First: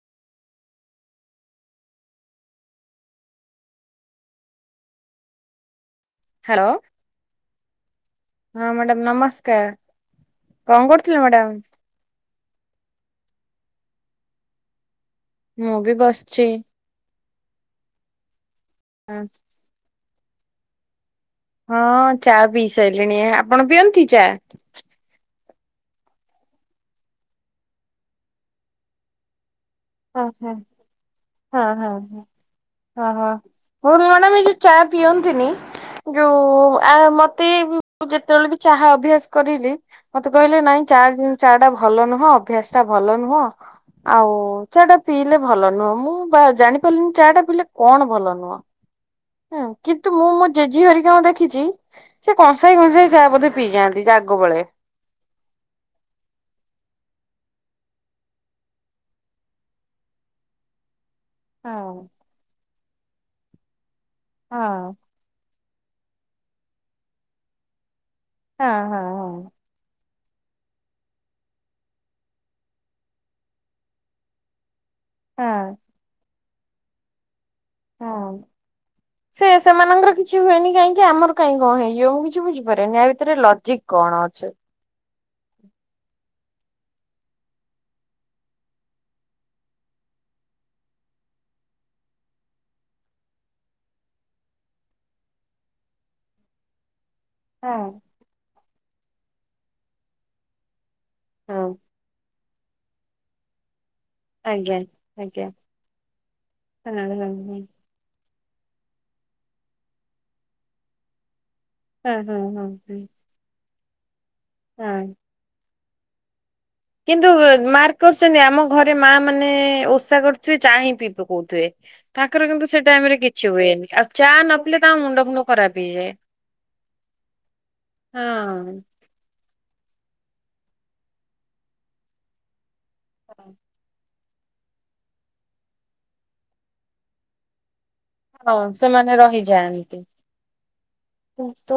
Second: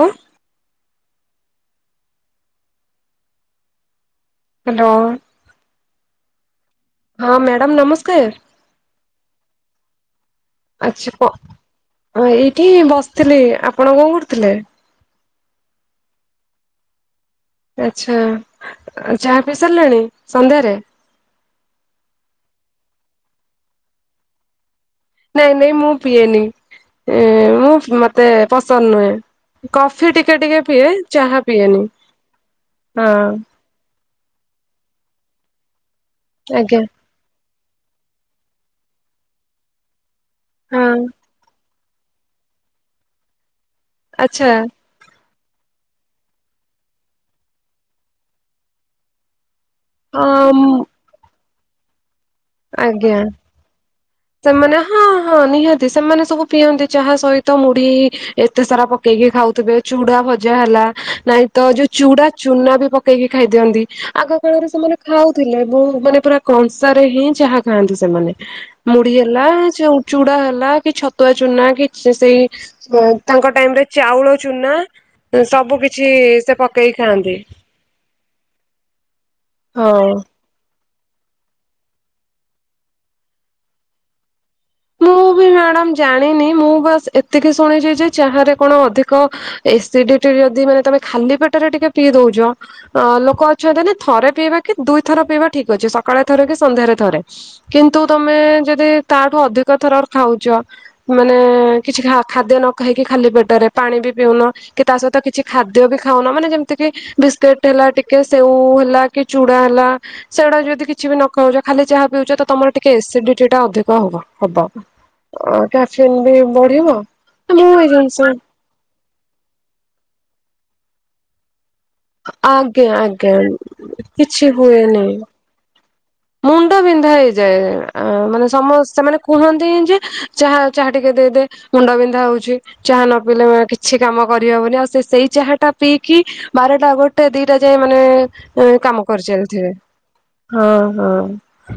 ଅଉ। Hello. Hello. ହଁ madam ନମସ୍କାର। ହଁ ମ୍ୟାଡ଼ାମ୍ ନମସ୍କାର। କଣ ଆଛା କରୁଥିଲେ ପ ମ୍ୟାଡାମ ହଁ ଏଇଠି ବସଥିଲି। ଆପଣ କଣ କରୁଥିଲେ? ମୁଁ ବି ବସଚି। ଆଛା ଚାହା ପିଇ ସାରଲେଣି ସନ୍ଧ୍ୟାରେ? ହଁ ଚା ପିଇ ସାଇଲିଣି। ଆପଣ ପିଅନ୍ତି ଚା? ନାଇଁ ନାଇଁ ମୁଁ ପିଏନି ମୁଁଫ୍ ମତେ ପସନ୍ଦ ନୁହେଁ। କଫି ହଁ ଟିକେ ହଁ ଟିକେ ପିଏ ଚାହା ହଁ ପିଏନି ହଁ। ହୋର ମ୍ୟାଡ଼ାମ୍ ଇଏ ଚା ପିଅନ୍ତିନି। ଯୋଉ ଆଜ୍ଞା ଆ ମତେ ମୁଁ ଯେତୋଳେ ବି ଚାହା ଅଭ୍ୟାସ କରିଲି ମତେ କହିଲେ ନାଇଁ ହଁ ଚା ଚା ଟା ଭଲ ନୁହଁ। ଅଭ୍ୟାସ ଟା ଭଲ ନୁହଁ। ଆଉ ଆଚ୍ଛା ଚା ଟା ପିଇଲେ ଭଲ ନୁହଁ। ମୁଁ ବା ଜାଣିପାରିଲିନି ଚା ଟା ପିଇଲେ କଣ ଭଲ ନୁହଁ। ହୁଁ କିନ୍ତୁ ଅ ମୁଁ ମୋ ଜେଜି ହେରିିକାଙ୍କୁ ଦେଖିଚି ସେ କଂସାଏ କଂସାଏ ଚା ବୋଧେ ପିଇଯାଆନ୍ତି ଆଗ ବେଳେ। ହୁଁ ହଁ ନିହାତି ସେମାନେ ସବୁ ପିଅନ୍ତି ଚାହା ସହିତ ମୁଢି ଏତେ ସାରା ପକେଇକି ଖାଉଥିବେ। ଚୁଡା ଭଜା ହେଲା ନାଇଁ ତ ଯୋଉ ହଁ ଚୁଡା ଚୁନା ବି ପକେଇକି ଖାଇ ଦିଅନ୍ତି। ଆଗ କାଳରେ ହଁ ସେମାନେ ଖାଉ ଥିଲେ ବୁଁ ମାନେ ପୁରା କଂସାରେ ହିଁ ଯାହା ଖାଆନ୍ତି ସେମାନେ। ହଁ ହଁ ମୁଢି ହେଲା ଯେଉଁ ଚୁଡା ହେଲା କି ଛତୁଆ ଚୁନା କି ସେଇ କ୍ୱେ ତାଙ୍କ ଟାଇମରେ ଚାଉଳ ଚୁନା ହଁ ସବୁ କିଛି ସେ ପକେଇକି ଖାଆନ୍ତି। ହଁ ସେ ହଁ। ସେମାନଙ୍କର କିଛି କି ହୁଏନି କାହିଁକି ଆମର କାଇଁ କଁ ହେଇଯିବ ମୁଁ କିଛି ବୁଝିପାରେନି ୟା ଭିତରେ ଲଜିକ କଣ ଅଛି। ମୁଁ ବି ମ୍ୟାଡ଼ାମ ଜାଣିନି। ମୁଁ ବାସ୍ ଏତିକି ଶୁଣିଚି ଯେ ଚାହାରେ କଣ ଅଧିକ ଏସିଡିଟି ରେ ଯଦି ମାନେ ତମେ ଖାଲି ପେଟରେ ଟିକେ ପିଇ ଦୋଉଚ। ଅ ଲୋକ ଅଛନ୍ତି ନା ଥରେ ପିଇବା କି ଦୁଇଥର ପିଇବା ଠିକ୍ ଅଛି। ସକାଳେ ଥରେ କି ସନ୍ଧ୍ୟାରେ ଥରେ। ହଁ କିନ୍ତୁ ତମେ ଯଦି ତାଠୁ ଅଧିକ ଥର ଖାଉଚ। ମାନେ ହଁ କିଛି ଖା ଖାଦ୍ୟ ନ ଖାଇକି ଖାଲି ପେଟରେ। ପାଣି ବି ପିଉନ ଆଜ୍ଞା କି ତା ସଇତ କିଛି ଆଜ୍ଞା ଖାଦ୍ୟ ବି ଖାଉନ। ମାନେ ଯେମତି କି ହଁ ହଁ ହଁ ବିସ୍କିଟ୍ ହେଲା ଟି କି ସେଉ ହେଲା କି ଚୁଡା ହେଲା ସେଗୁଡା ଯଦି କିଛି ବି ନ କୋଉଜ ଖାଲି ଚାହା ପିଉଚ ହଁ ତ ହଁ। ତମର ହଁ ଟିକେ ଏସିଡିଟି ଟା ଅଧିକ ହବ ହବ ହଁ। ଅଁ। କାସି ମୁଁ ବି ବୋହୁତ କିନ୍ତୁ ମାର୍କ କରୁଚନ୍ତି ଆମ ଘରେ ମା ମାନେ ଓଷା କରୁଥିବେ ଚା ହିଁ ପିଇ ପକୋଉଥିବେ। ତାଙ୍କର କିନ୍ତୁ ସେ ଆଜ୍ଞା ଟାଇମ ରେ ଆଜ୍ଞା କିଛି ହୁଏନି ଆଉ ଚା କିଛି ନ ପିଲଲେ ତାଙ୍କ ହୁଏନି। ମୁଣ୍ଡ ଫୁଣ୍ଡ ଖରାପ ହେଇଯାଏ। ମୁଣ୍ଡ ବିନ୍ଧା ହେଇଯାଏ। ଆଁ ମାନେ ହଁ ସମସ୍ତେ ମାନେ କୁହନ୍ତି ଯେ ଚାହା ଚାହା ଟିକେ ଦେଇଦେ ମୁଣ୍ଡ ବିନ୍ଧା ହୋଉଚି। ଚାହା ନ ପିଇଲେ କିଛି କାମ କରି ହବନି। ଆଉ ସେ ସେଇ ଚାହାଟା ପିଇକି ବାରଟା ଗୋଟେ ଦିଟା ଯାଏ ମାନେ ହଁ ଏଁ କାମ ସେମାନେ କରିଚଲଥିବେ। ରହିଯାଆନ୍ତି। ହଁ କିନ୍ତୁ ହଁ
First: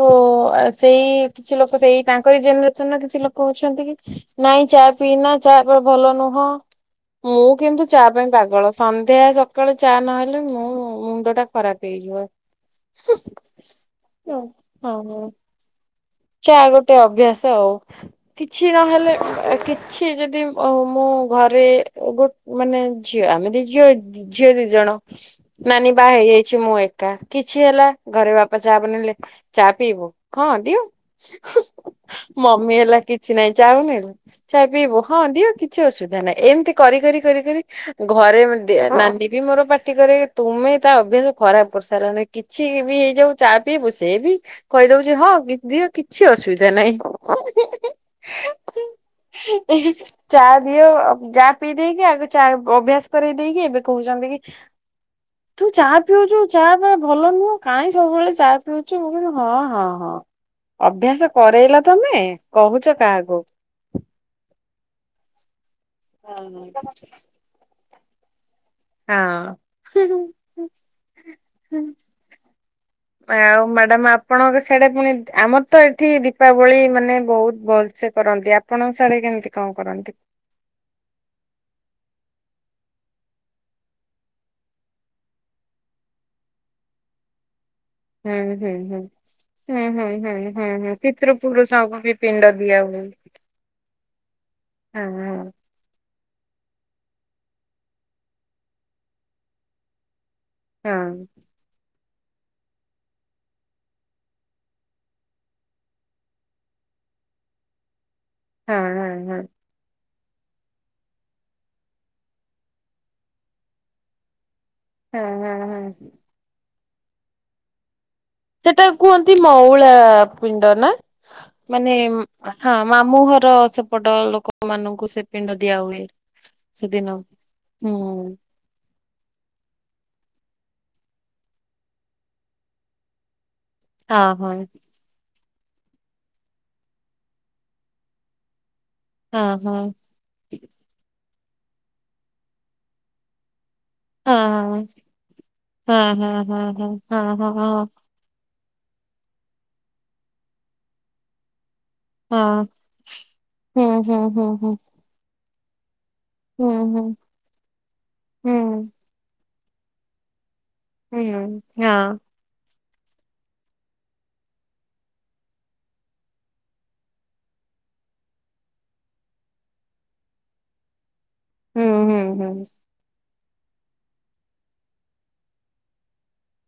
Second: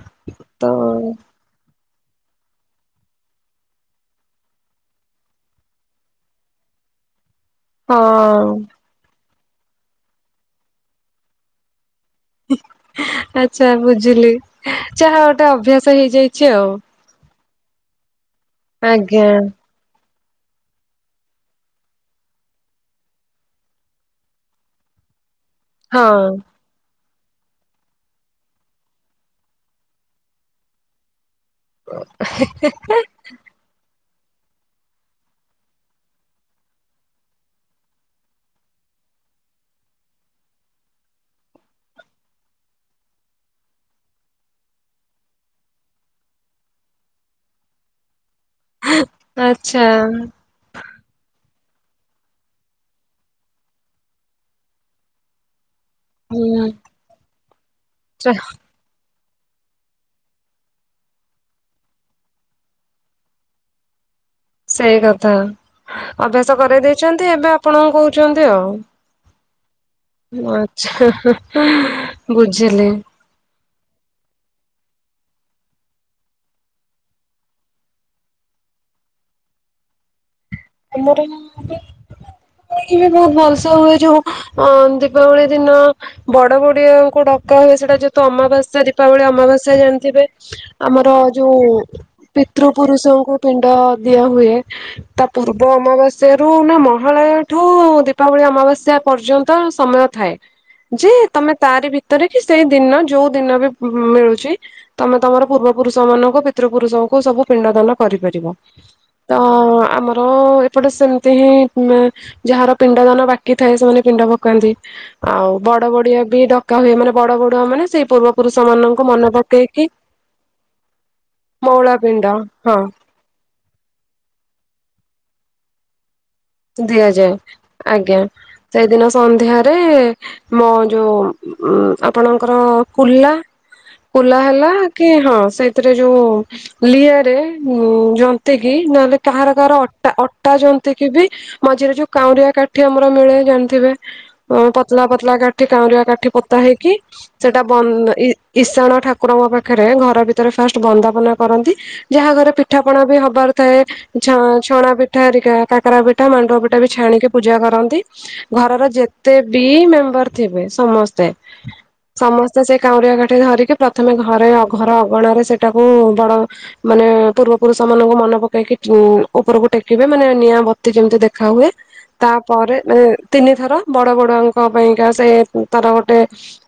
ତ ସେଇ କିଛି ଲୋକ ସେଇ ତାଙ୍କରି ଜେନେରେସନ ର କିଛି ଲୋକ ଅଛନ୍ତି କି ନାଇଁ ଚା ପିଇନା ଚାପା ଭଲ ନୁହଁ। ମୁଁ କିନ୍ତୁ ଚା ପାଇଁ ହଁ ପାଗଳ ସନ୍ଧ୍ୟା ସକାଳେ ଚା ନହେଲେ ମୁଁ ମୁଣ୍ଡ ଖରାପ ହେଇଯିବ। ଆଛା ବୁଝିଲି ଯାହା ହଁ ଗୋଟେ ଅଭ୍ୟାସ ହେଇଯାଇ ଚା ଗୋଟେ ଅଭ୍ୟାସ ଆଉ କିଛି ନହେଲେ ଆଜ୍ଞା ଆ କି ଛି ଯଦି ମୁଁ ଘରେ ଗୋ ମାନେ ଝିଅ ଆମେ ଦ ଝିଅ ଝିଅ ଦି ଜଣ ନାନୀ ହଁ ବା ହେଇଯାଇଛି ମୁଁ ଏ କାର କିଛି ହେଲା ଘରେ ବାପା ଚା ବନେଇଲେ ଚା ପିଇବୁ ହଁ ଦିଅ ମମି ହେଲା କିଛି ନାଇଁ ଚାହୁଁନ ଚା ପିଇବୁ ହଁ ଦିଅ କିଛି ଅସୁବିଧା ନାହିଁ ଏମିତି କରି କରି କରି କରି ଘରେ ନାନୀ ବି ମୋର ପାର୍ଟି କରେ ତୁମେ ତା ଅଭ୍ୟାସ ଖରାପ କରିସାରିଲାଣି କିଛି ବି ହେଇଯାଉ ଚା ପିଇବୁ ସେ ବି କହିଦଉଛି ହଁ କି ଦିଅ କିଛି ଅସୁବିଧା ନାହିଁ ଇ ଆଚ୍ଛା ହି ଚା ଦିଅ ଯା ପିଇ ଦେଇେଇକି ଆଗ ଚା ଅଭ୍ୟାସ କର ଦେଇକି ଏବେ କହୁଛନ୍ତି କି ତୁ ଚା ପିଉଛୁ ଚା ହୁଁ ଭଲ ନୁହଁ କାହିଁ ସବୁବେଳେ ଚାହା ପିଉଛୁ ମୁଁ କୁ ହଁ ହଁ ହଁ ଅଭ୍ୟାସ କରରେଇଲ ତମେ କହୁଛ କାହାକୁ ସେଇ କଥା ଅଭ୍ୟାସ କରାଇ ଦେଇଛନ୍ତି ଏବେ ଆପଣଙ୍କୁ କହୁଛନ୍ତି ଆଉ ହଁ ଆଛା ବୁଝିଲି ଆଉ ମ୍ୟାଡାମ ଆପଣଙ୍କ ସେଆଡେ ପୁଣି ଆମର ତ ଏଠି ଦୀପାବଳି ମାନେ ବହୁତ ଭଲ ସେ କରନ୍ତି ଆପଣଙ୍କ ସାଡେ କେମିତି କଣ କରନ୍ତି? ତୁମର [unintelligible] ଏଠିବି ବି ବହୁତ ଭଲସେ ହୁଏ ଯୋଉ ଅ ଦୀପାବଳି ଦିନ ବଡ ବଡିଆ ଆଉ କୋଉ ଡକା ହୁଏ ସେଇଟା ଯେ ତ ହୁଁ ହୁଁ ଅମାବାସ୍ୟା ହୁଁ। ଦୀପାବଳି ଅମାବାସ୍ୟା ହୁଁ ହୁଁ ଜାଣିଥିବେ ହୁଁ ହୁଁ ହୁଁ ଆମର ପିତୃ ଯୋଉ ପୁରୁଷଙ୍କୁ ବି ପିଣ୍ଡ ପିତୃ ଦିଆ ହୁଏ। ପୁରୁଷଙ୍କୁ ପିଣ୍ଡ ଦିଆ ହୁଏ ହଁ ତା ପୂର୍ବ ପୂର୍ବ ଅମାବାସ୍ୟାରୁ ନା ମହଳାୟ ଠୁ ଦୀପାବଳି ଅମାବାସ୍ୟା ପର୍ଯ୍ୟନ୍ତ ସମୟ ଥାଏ ହଁ ଯେ ହଁ ତମେ ତାରି ଭିତରେ କି ସେଇ ଦିନ ଯୋଉ ଦିନ ବି ମିଳୁଛି ତମେ ତମର ପୂର୍ବ ପୁରୁଷ ମାନଙ୍କୁ ପିତୃ ପୁରୁଷଙ୍କୁ ସବୁ ପିଣ୍ଡ ଦାନ କରିପାରିବ ହଁ ହଁ ତ ହଁ ଆମ ଆ ଏପଟେ ସେମିତି ହିଁ ଯାହାର ପିଣ୍ଡ ଦାନ ବାକି ଥାଏ ସେମାନେ ପିଣ୍ଡ ପକାନ୍ତି ହଁ ଆଉ ହଁ ବଡ ହଁ। ବଡିଆ ବି ଡକା ହୁଏ ମାନେ ବଡ ବଡୁଆ ମାନେ ସେଇ ପୂର୍ବ ପୁରୁଷ ସେଟା ମାନଙ୍କୁ ମନେ କୁହନ୍ତି ପକେଇକି ମଉଳା ପିଣ୍ଡ ନା ମଉଳା ମାନେ ପିଣ୍ଡ ହଁ ମାମୁହର ସେପଟ ଲୋକ ମାନଙ୍କୁ ସେ ପିଣ୍ଡ ଦିଆ ହୁଏ ସେଦିନ ଦିଆଯାଏ ହୁଁ ଆଜ୍ଞା ସେଇଦିନ ସନ୍ଧ୍ୟାରେ ମୋ ଯୋଉ ଆପଣଙ୍କର କୁଲା ହଁ କୁଲା ହଁ ହେଲା କି ହଁ ସେଇଥିରେ ଯୋଉ ଲିଆରେ ଯନ୍ତି କିି ନହେଲେ ହଁ କାହାର କାହାର ହଁ। ଅଟା ଅଟା ଯନ୍ତି କି ବି ମଝିରେ ଯୋଉ କାଉରିଆ କାଠି ଆମର ମିଳେ ଜାଣିଥିବେ ହଁ ହଁ ପତଲା ପତଲା କାଠି ହଁ କାଉଁରିଆ କାଠି ହଁ ପୋତା ହଁ ହେଇକି ହଁ ହଁ ସେଟା ହଁ। ବଇ ଇଶାଣ ଠାକୁରଙ୍କ ପାଖରେ ଘର ଭିତରେ ଫାଷ୍ଟ ବନ୍ଦାପନା କରନ୍ତି। ଯାହା ଘରେ ହଁ ପିଠାପଣା ବି ହବାର ଥାଏ ହୁଁ ହୁଁ ଛ ହୁଁ ହୁଁ ଛଣା ପିଠା ହେରିକା କାକରା ପି ଠା ମାଣ୍ଡୁଅ ହୁଁ ପିଠା ବି ହୁଁ ହୁଁ। ଛାଣିକି ପୂଜା କରନ୍ତି ଘରର ଯେତେ ବି ମେମ୍ବର ଥିବେ ହୁଁ ସମସ୍ତେ ହଁ ହୁଁ ସମ ସେ କାଉଁରିଆ କାଠି ଧରିକି ପ୍ରଥମେ ଘରେ ଘର ଅଗଣାରେ ସେଟାକୁ ବଡ ମାନେ ପୂର୍ବ ପୁରୁଷ ମାନଙ୍କୁ ମନେ ପକେଇକି ଉପରକୁ ଟେକିବେ ମାନେ ନିଆଁ ବ [unintelligible] ଯେମିତି ଦେଖା ହୁଏ ହୁଁ ହୁଁ ହଁ ହୁଁ ହୁଁ ହୁଁ। ତାପରେ ମାନେ ତିନି ଥର ବଡ ବଡୁଆଙ୍କ ପାଇଁକା ସେ ତାର ଗୋଟେ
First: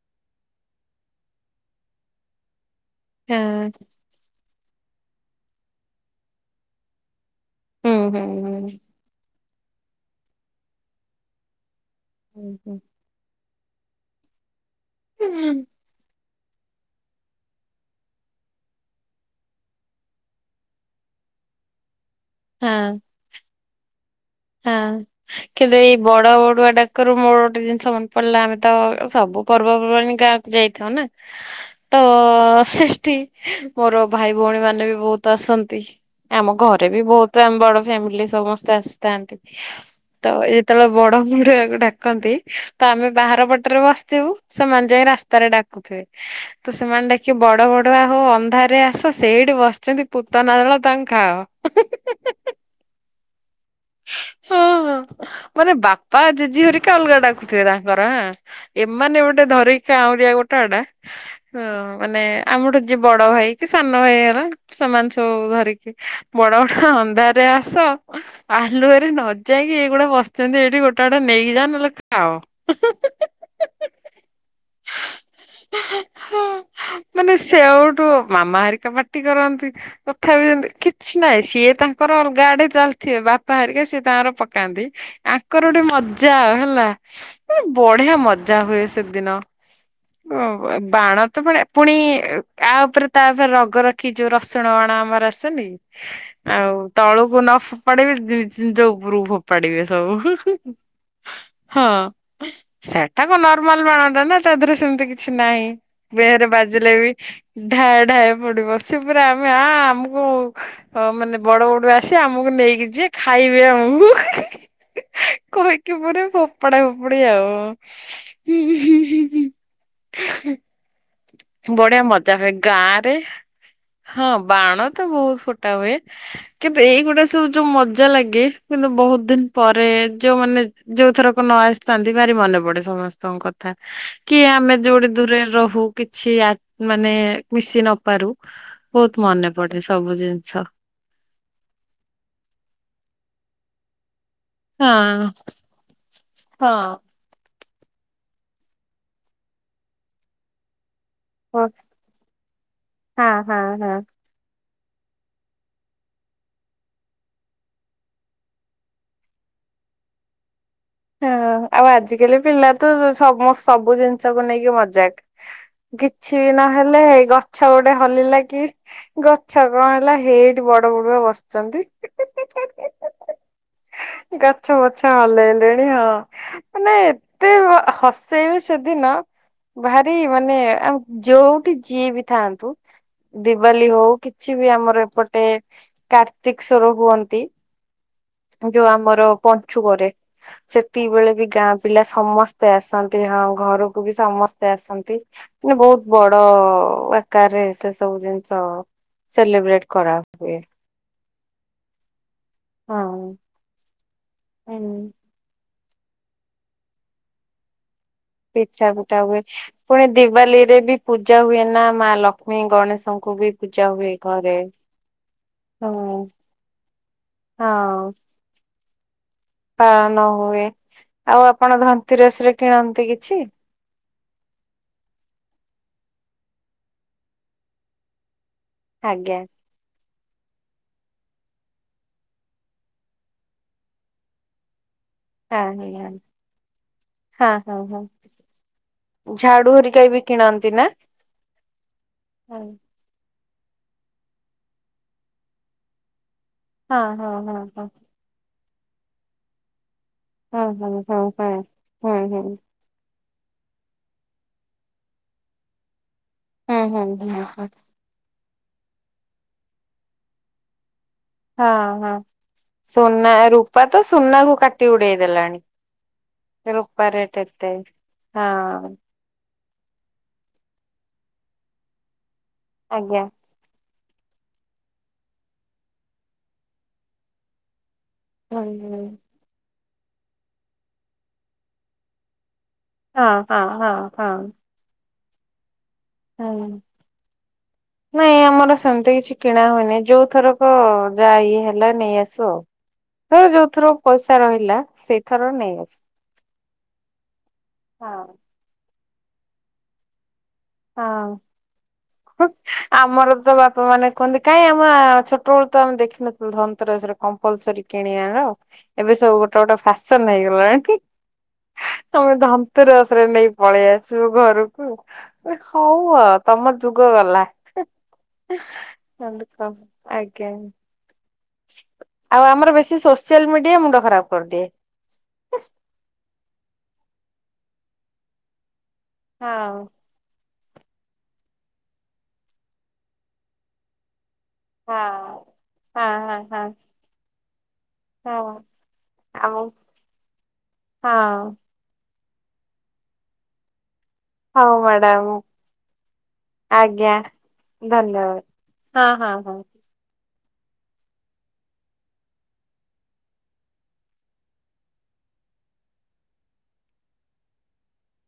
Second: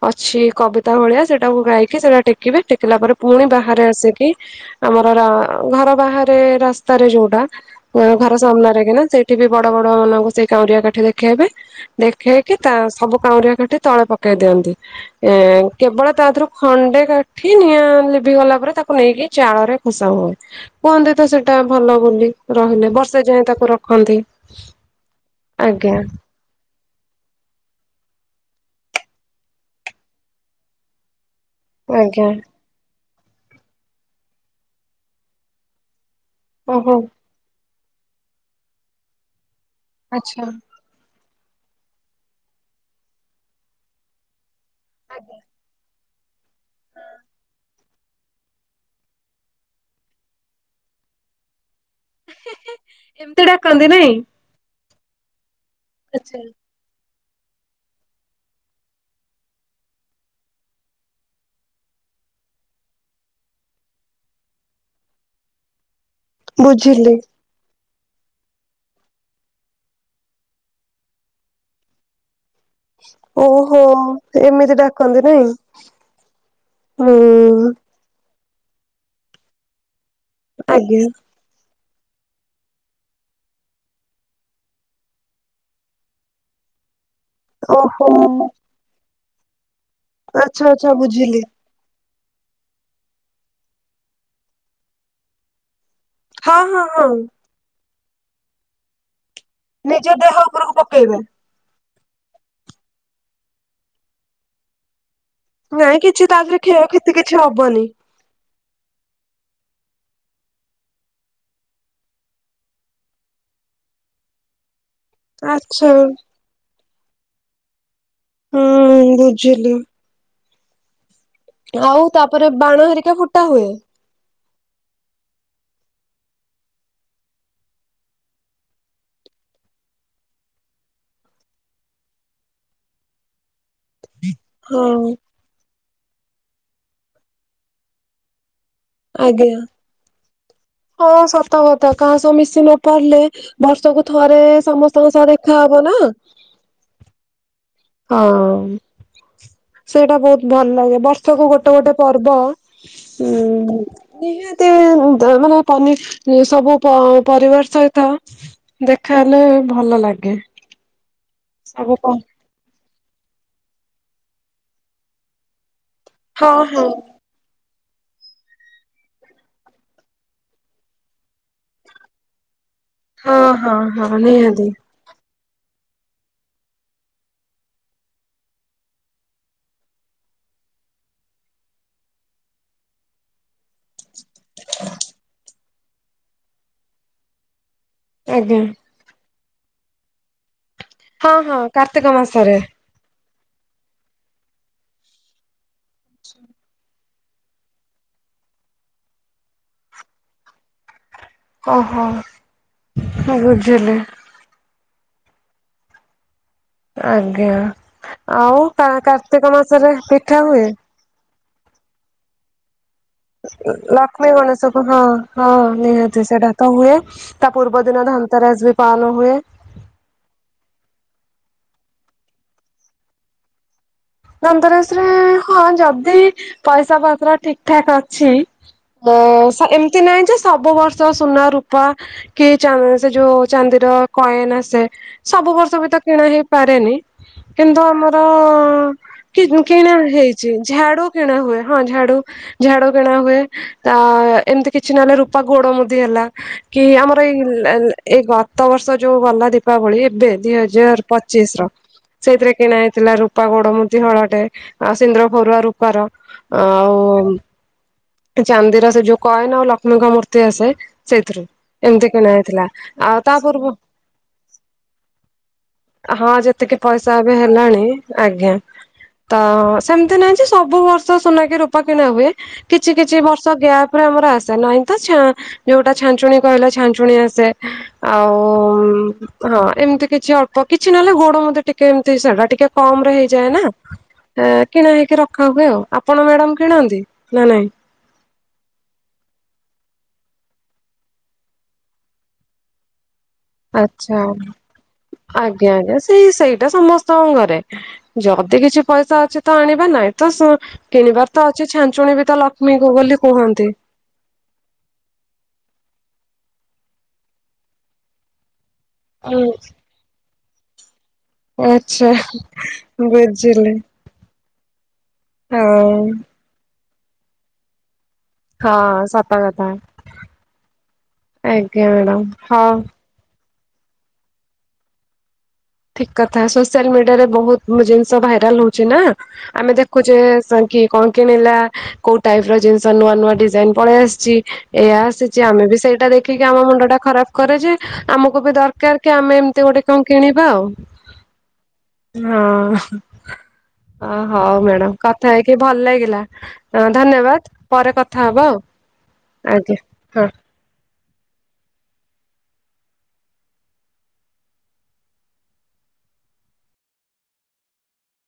ଅଛି କବିତା ଭଳିଆ ସେଟାକୁ ଗାଇକି ସେଇଟା ଟେକିବେ ଟେ କିଲା ପରେ ପୁଣି ବାହାରେ ଆସିକି ଆମର ଘର ବାହାରେ ରାସ୍ତାରେ ଯୋଉଟା ହୁଁ ଘର ସାମ୍ନାରେ କିନା ସେଇଠି ବି ବଡୁଆ ବଡୁଆ ମାନଙ୍କୁ ସେଇ କାଉଁରିଆ କାଠି ଦେଖେଇବେ ଦେଖେଇକି ତା ସବୁ କାଉଁରିଆ କାଠି ତଳେ ପକେଇ ଦିଅନ୍ତି ହୁଁ ଏ ହଁ କେବଳ ତା ଥିରୁ ଖଣ୍ଡେ କାଠି ନିଆଁ ଲିଭିି ଗଲା ପରେ ତାକୁ ନେଇକି ଚାଳରେ ଖୋସା ହୁଏ। କୁହନ୍ତି ତ ସେଇଟା ଭଲ ବୋଲି ରହିଲେ ବର୍ଷେ ଯାଏଁ ତାକୁ ରଖନ୍ତି। ହଁ କେବେ ଆଜ୍ଞା ଏଇ ବଡ ବଡୁଆ ଡା କରୁ ମୋର ଗୋଟେ ଜିନିଷ ମନେ ପଡିଲା ଆମେ ତ ସବୁ ପର୍ବପର୍ବାଣୀ ଗାଁକୁ ଯାଇଥାଉ ନା ତ ଆଜ୍ଞା। [unintelligible] ମୋର ଭାଇ ଭଉଣୀ ମାନେ ବି ବହୁତ ଆସନ୍ତି ଆମ ଘରେ ଓହୋ ବି ବହୁତ ତ ଆମ ବଡ ଫ୍ୟାମିଲି ସମସ୍ତେ ଆସିଥାନ୍ତି ତ ଆଚ୍ଛା। ଯେତେବେଳେ ବଡ ବଡୁଆ କୁ ଡାକନ୍ତି ତ ଆମେ ବାହାର ପଟରୁ ବସିଥିବୁ ସେମାନେ ଯାଇ ରାସ୍ତାରେ ଡାକୁଥିବେ। [inaudible] ତ ସେମାନେ ଡାକି ବଡ ବଡୁଆ ହୋ ଅନ୍ଧାରରେ ଆସ ସେଇଠି ବସିଛନ୍ତି ପୂତନା ଦଳ ତାଙ୍କୁ ଖାଅ। [inaudible] [inaudible] ଏମିତି ଡାକନ୍ତି ନାଇଁ ହଁ ହଁ ମାନେ ବାପା ଜେଜି ହେରିକା ଅଲଗା ଡାକ ଥିବେ ତାଙ୍କର ହଁ ଏମାନେ ଗୋଟେ ଧରିକି କାଁଉରିଆ ଗୋଟା ଗୋଟା ହ ମାନେ ଆମଠୁ ଯିଏ ବଡ ଭାଇ କି ସାନ ଭାଇ ହେବେ ସେମାନେ ସବୁ ଧରିକି ବଡ ବଡୁଆ ବୁଝିଲି। ଅନ୍ଧାରରେ ଆସ ଆଲୁଆରେ ନ ଯାଇକି ଏଇଗୁଡା ବସିଛନ୍ତି ଏଇଠି ଗୋଟା ଗୋଟା ନେଇକି ଯା ନହେଲେ ଖାଅ। ଓହୋ ଏମିତି ଡାକନ୍ତି ନାଇଁ [inaudible] ହୁଁ ମାନେ ସେଉଟୁ ମାମା ହେରିକା ପାଟି କରନ୍ତି ତଥାପି ସେମିତି ଆଜ୍ଞା। କିଛି ନାଇଁ ସିଏ ତାଙ୍କର ଅଲଗା ଆଡେ ଚାଲିଥିବେ ବାପ ବାପା ହେରିକା ସିଏ ତାଙ୍କର ପକାନ୍ତି ଆଙ୍କର ଗୋଟେ ମଜା ହେଲା। ଓହୋ ବଢିଆ ମଜା ହୁଏ ସେଦିନ ଆଚ୍ଛା ଆଚ୍ଛା ବାଣ ବୁଝିଲି ତ [unintelligible] ପୁଣି ଆ ଉପରେ ତା ଉପରେ ରଗ ରଖି ଯୋଉ ରସୁଣ ବାଣ ଆମର ଆସେନି ହଁ ଆଉ ହଁ ହଁ ତଳକୁ ନ ଫୋପାଡ଼ିକି ନିଜ ଉପରକୁ ଫୋପ ଫୋପାଡିବେ ନିଜ ସବୁ ହୁଁ ଦେହ ହୁଁ ଉପରକୁ ପକେଇବା। ହଁ। ସେଟାକ ନର୍ମାଲ ବାଣ ଟା ନା ତାଦେହରେ ସେମିତି କିଛି କିଛି ନାହିଁ ନାଇଁ କିଛି ତା ଦେହରେ କ୍ଷୟ ବାଜିଲେ ବି କ୍ଷତି କିଛି ହବନି ଢାଏ ଢାଏ ଫୁଟିବ। ସେ ପୁରା ଆମେ ଆ ଆମକୁ ମାନେ ବଡ ବଡୁଆ ଆସିବେ ଆମକୁ ନେଇକି ଯିବେ। ଖାଇବେ ଆମକୁ [inaudible] ଆଚ୍ଛା କହିକି ପୁରା ଫୋପଡ଼ା ଫୋପଡ଼ି ଆଉ ହୁଁ ବୁଝିଲି। ବଢିଆ ଆଉ ମଜା ତାପରେ ହୁଏ ବାଣ ଗାଁଆ ହେରିକା ରେ ଫୁଟା ହୁଏ ହଁ ବାଣ ତ ବହୁତ ଫୁଟା ହୁଏ କିନ୍ତୁ ଏଇଗୁଡ଼ା ସବୁ ଯୋଉ ମ ଜା ଲାଗେ କିନ୍ତୁ ବହୁତ ଦିନ ପରେ ଯୋଉମାନେ ଯୋଉ ଥରକ ନ ଆସିଥାନ୍ତି ଭାରି ମନେ ପଡେ ସମସ୍ତଙ୍କ କ ଥା କି ଆମେ ଯୋଉଠି ହଁ ଦୂରରେ ରହୁ କିଛି ଆ ମାନେ ମିଶି ନ ପାରୁ ବହୁତ ମନେ ଆଜ୍ଞା ପଡେ ସବୁ ଜିନିଷ। ହଁ ସତ କଥା କାହା ସହ ମିଶି ନ ପାରିଲେ ବର୍ଷକୁ ଥରେ ସମସ୍ତଙ୍କ ସହ ହାଁ ଦେଖାହବ ନା ହଁ। ହଁ ସେଇଟା ବହୁତ୍ ଭଲ୍ ଲାଗେ ବର୍ଷକୁ ହଁ ଗୋଟେ ଗୋଟେ ପର୍ବ ହଁ ହଁ ହୁଁ। ହଁ। ନିହାତି ମାନେ ତମେ ସବୁ ପ ପରିବାର ସହିତ ଦେଖାହେଲେ ଭଲ ଲାଗେ। ହଁ ଆଉ ସବୁ ପ ଆଜିକାଲି ପିଲା ତ ସମ ସବୁ ଜିନିଷ୍ କୁ ନେଇକି ମଜାକ୍। କିଛି ବି ହଁ ହଁ ନହେଲେ ହେଇ ଗଛ ଗୋଟେ ହଲିଲା କି ଗଛ କଁ ହେଲା ହେଇଠି ବଡ ବଡୁଆ ବସ୍ ଚନ୍ତି। ହଁ ହଁ ହଁ ନିହାତି। ଛ ହଲେଇଲେଣି ଆଉ ମାନେ ଏତେ ହ ହସେଇବେ ସେଦିନ। ଭାରି ମାନେ ଆ ଯୋଉଠି ଯିଏ ବି ଥାନ୍ତୁ ଦିିବାଲି ହଉ କି ଛି ବି ଆମର ଏପଟେ କାର୍ତ୍ତିକଶ୍ୱର ହୁଅନ୍ତି। ଆଜ୍ଞା ଯୋଉ ଆମର ପଞ୍ଚୁକରେ ତିକିବେଳେ ହଁ ବି ହଁ ଗାଁ ପିଲା କାର୍ତ୍ତିକ ମାସରେ ସମସ୍ତେ ଆସ ନ୍ତି ହଁ ଘରକୁ ବି ସମସ୍ତେ ଆସନ୍ତି ମାନେ ବହୁତ ବଡ ଆକାରରେ ସେ ସବୁ ଜିନିଷ ସେଲିବ୍ରେଟ୍ କରା ହୁଏ। ଓହୋ। ବୁଝିଲି। ହଁ। ଆଜ୍ଞା। ପିଠା ପିଠା ହୁଏ। ପୁଣି ଦିିବାଲି ରେ ବି ପୂଜା ହୁଏ ନା ମା ଲକ୍ଷ୍ମୀ ଗଣେଶ ଲକ୍ଷ୍ମୀ ଗଣେଶକୁ ହଁ ହଁ ହୁଁ ନିହାତି ସେଇଟା ତ ହୁଏ ତା ପୂର୍ବ ଦିନ ହଁ ଧ ନନ୍ତେରସ୍ ବି ପାଲ୍ ହୁଏ। ପାଳନ ହୁଏ ଆଉ ଆପଣ ଧନ୍ତେରସ୍ ରେ କିଣନ୍ତି କିଛି? ଧନ୍ତରେସ୍ ରେ ହଁ ଯଦି ପଇସା ପତ୍ର ଠିକ୍ ଠାକ୍ ଅଛି ମୁଁ ଆଜ୍ଞା ସ ଏମ୍ ତି ନାହିଁ ଯେ ସବୁ ବର୍ଷ ସୁନା ରୂପା କି ଚାନ୍ଦ ସେ ଯୋଉ ଚାନ୍ଦିର କଏନ୍ ଆସେ ସବୁ ବର୍ଷ ହଁ ବି ତ କିଣା ହେଇପାରେନି ହଁ ହଁ କିନ୍ତୁ ହଁ ଆମର [inaudible] ଝାଡୁ କିଣା ହରିକା ବି ହେଇଚି କିଣନ୍ତି ନା? ଝାଡୁ କିଣା ହୁଏ ହଁ ଝାଡୁ ହଁ ଝାଡୁ କିଣା ହୁଏ ତା ଏମ୍ ତି କିଛି ନହେଲେ ରୂପା ଗୋଡ ମୁଦି ହେଲା କି ହଁ ଆମର ହଁ ଏଇ ହଁ। ଏଇ ଗତ ବର୍ଷ ଯୋଉ ଗଲା ଦୀପାବଳି ଏବେ ଦି ହୁଁ ହୁଁ ହଜାର ହୁଁ ହୁଁ ପଚିଶ ର ହୁଁ ହୁଁ ସେଇଥିରେ କିଣା ହେଇଥିଲା ରୂପା ଗୋଡ ମୁ ଦି ହଳଟେ ଆଉ ସିନ୍ଦୁର ଫରୁଆ ରୂପାର ଆଉ ହୁଁ ହଁ ଚାନ୍ଦିର ସେ ଯୋଉ କଏନ୍ ଆଉ ଲକ୍ଷ୍ମୀଙ୍କ ମୂର୍ତ୍ତି ଆସେ ସେଇଥିରୁ। ହଁ ଏମିତି ହଁ କିଣା ହେଇଥିଲା। ଆଉ ତା ସୁନା ପୂର୍ବ ରୂପା ତ ସୁନା କୁ କାଟି ଉଡେଇ ଦେଲାଣି। ହଁ ଯେତିକି ରୂପା ପଇସା ରେଟ୍ ଏବେ ଏତେ ହେଲାଣି ହଁ। ତ ସେମ୍ ତି ନାହିଁ ଯେ ସବୁ ବର୍ଷ ସୁନାକି ରୂପା କିଣା ହୁଏ କିଛି କିଛି ଆଜ୍ଞା ବ ର୍ଷ ଗ୍ୟାପ୍ ରେ ଆମର ଆସେ ନାହିଁ ତ ଛା ଯୋଉଟା ଛାଞ୍ଚୁଣୀ କହିଲ ଛାଞ୍ଚୁଣୀ ଆସେ ହୁଁ ହୁଁ। ଆଉ ହଁ ଏମ୍ ତି କିଛି ଅଳ୍ପ କିଛି ନହେଲେ ଗୋଡ ମୁଦି ଟିକେ ଏମ୍ ତି ସେଡା ଟିକେ କମ୍ ରେ ହଁ ହେଇଯାଏ ହଁ ନା। ହଁ ହଁ। କିଣା ହେଇକି ରଖା ହୁଏ ଆଉ ଆପଣ ମ୍ୟାଡାାମ୍ ହୁଁ କିଣନ୍ତି ନା ନାଇଁ? ନାଇଁ ଆମର ସେମ୍ ତି କିଛି କିଣା ହୁଏନି ଯୋଉ ଥରକ ଯା ଇଏ ହେଲା ନେଇଆସୁ ଆଉ। ଧର ଯୋଉ [inaudible] ଥର ଆଛା ପଇସା ରହିଲା ସେଇଥର ନେଇ ଆଜ୍ଞା ଆଜ୍ଞା ଆସୁ। ସେଇ ସେଇଟା ସମସ୍ତଙ୍କ ଘରେ ଯ ହଁ ଯଦି କିଛି ପଇସା ଅଛି ତ ଆଣିବା ନାହିଁ ତ ସ ହଁ କିଣିବାର ତ ଅଛି ଛାଞ୍ଚୁଣି ବି ତ ଲକ୍ଷ୍ମୀଙ୍କୁ ବୋଲି ଆମର ତ କୁହନ୍ତି। ବାପା ମାନେ କୁହନ୍ତି କାଇଁ ଆମେ ଛୋଟ ବେଳୁ ତ ଆମେ ଦେଖିନଥିଲୁ ଧନ୍ତେରସରେ କମ୍ପଲସରୀ କିଣିବାର। ଏବେ ସବୁ ଗୋଟେ ଗୋଟେ ଫ୍ୟାସନ ହେଇଗଲାଣିଣି କି? ଆଚ୍ଛା ତମେ ଧନ୍ତୁରସରେ ନେଇ ବୁଝିଲି। ପଳେଇ ଆସ। ଆସିବୁ ଘରକୁ ହଉ ତମ ଯୁଗ ଗଲା। ଅ ହଁ ସତ କଥା [unintelligible] କ ଆଜ୍ଞା ଆଜ୍ଞା ମ୍ୟାଡାମ ଆଉ ହଉ ଆମର ବେଶୀ ସୋସିଆଲ ମିଡିଆ ମୁଁ ଡ ଖରାପ କରିଦିଏ। ଠିକ କଥା ସୋସିଆଲ ମିଡିଆରେ ବହୁତ ଜିନିଷ ଭାଇରାଲ ହଉଚି ନା ଆମେ ହଁ ଦେଖୁଚୁ। ଯେ ସାଙ୍କ କଣ କିଣିଲା କୋଉ ଟାଇପ ର ଜିନିଷ ନୂଆ ନୂଆ ଡିଜାଇନ ପଳେଇ ଆସିଛି। ଏଇଆ ହଁ ଆସିଛି ଆମେ ବି ହଁ ସେଇଟା ଦେଖିକି ଆମ ହଁ ମୁଣ୍ଡ ଟା ଖରାପ କରେ ଯେ ହଁ ଆମକୁ ବି ହଁ ଦରକାର କି ଆମେ ଆମ ଏମିତି ଗୋଟେ କଣ କିଣିବୁ। ବା ଆଉ ହଁ ହଁ ଓ ହଉ ମ୍ୟାଡାମ କଥା ହେଇକି ଭଲ ଲାଗିଲା। ହଁ ଆଜ୍ଞା ଧନ୍ୟବାଦ ପରେ କଥା ଧନ୍ୟବାଦ ହବ ଆଉ। ହଁ ହଁ ହଁ ଆଜ୍ଞା ହଁ।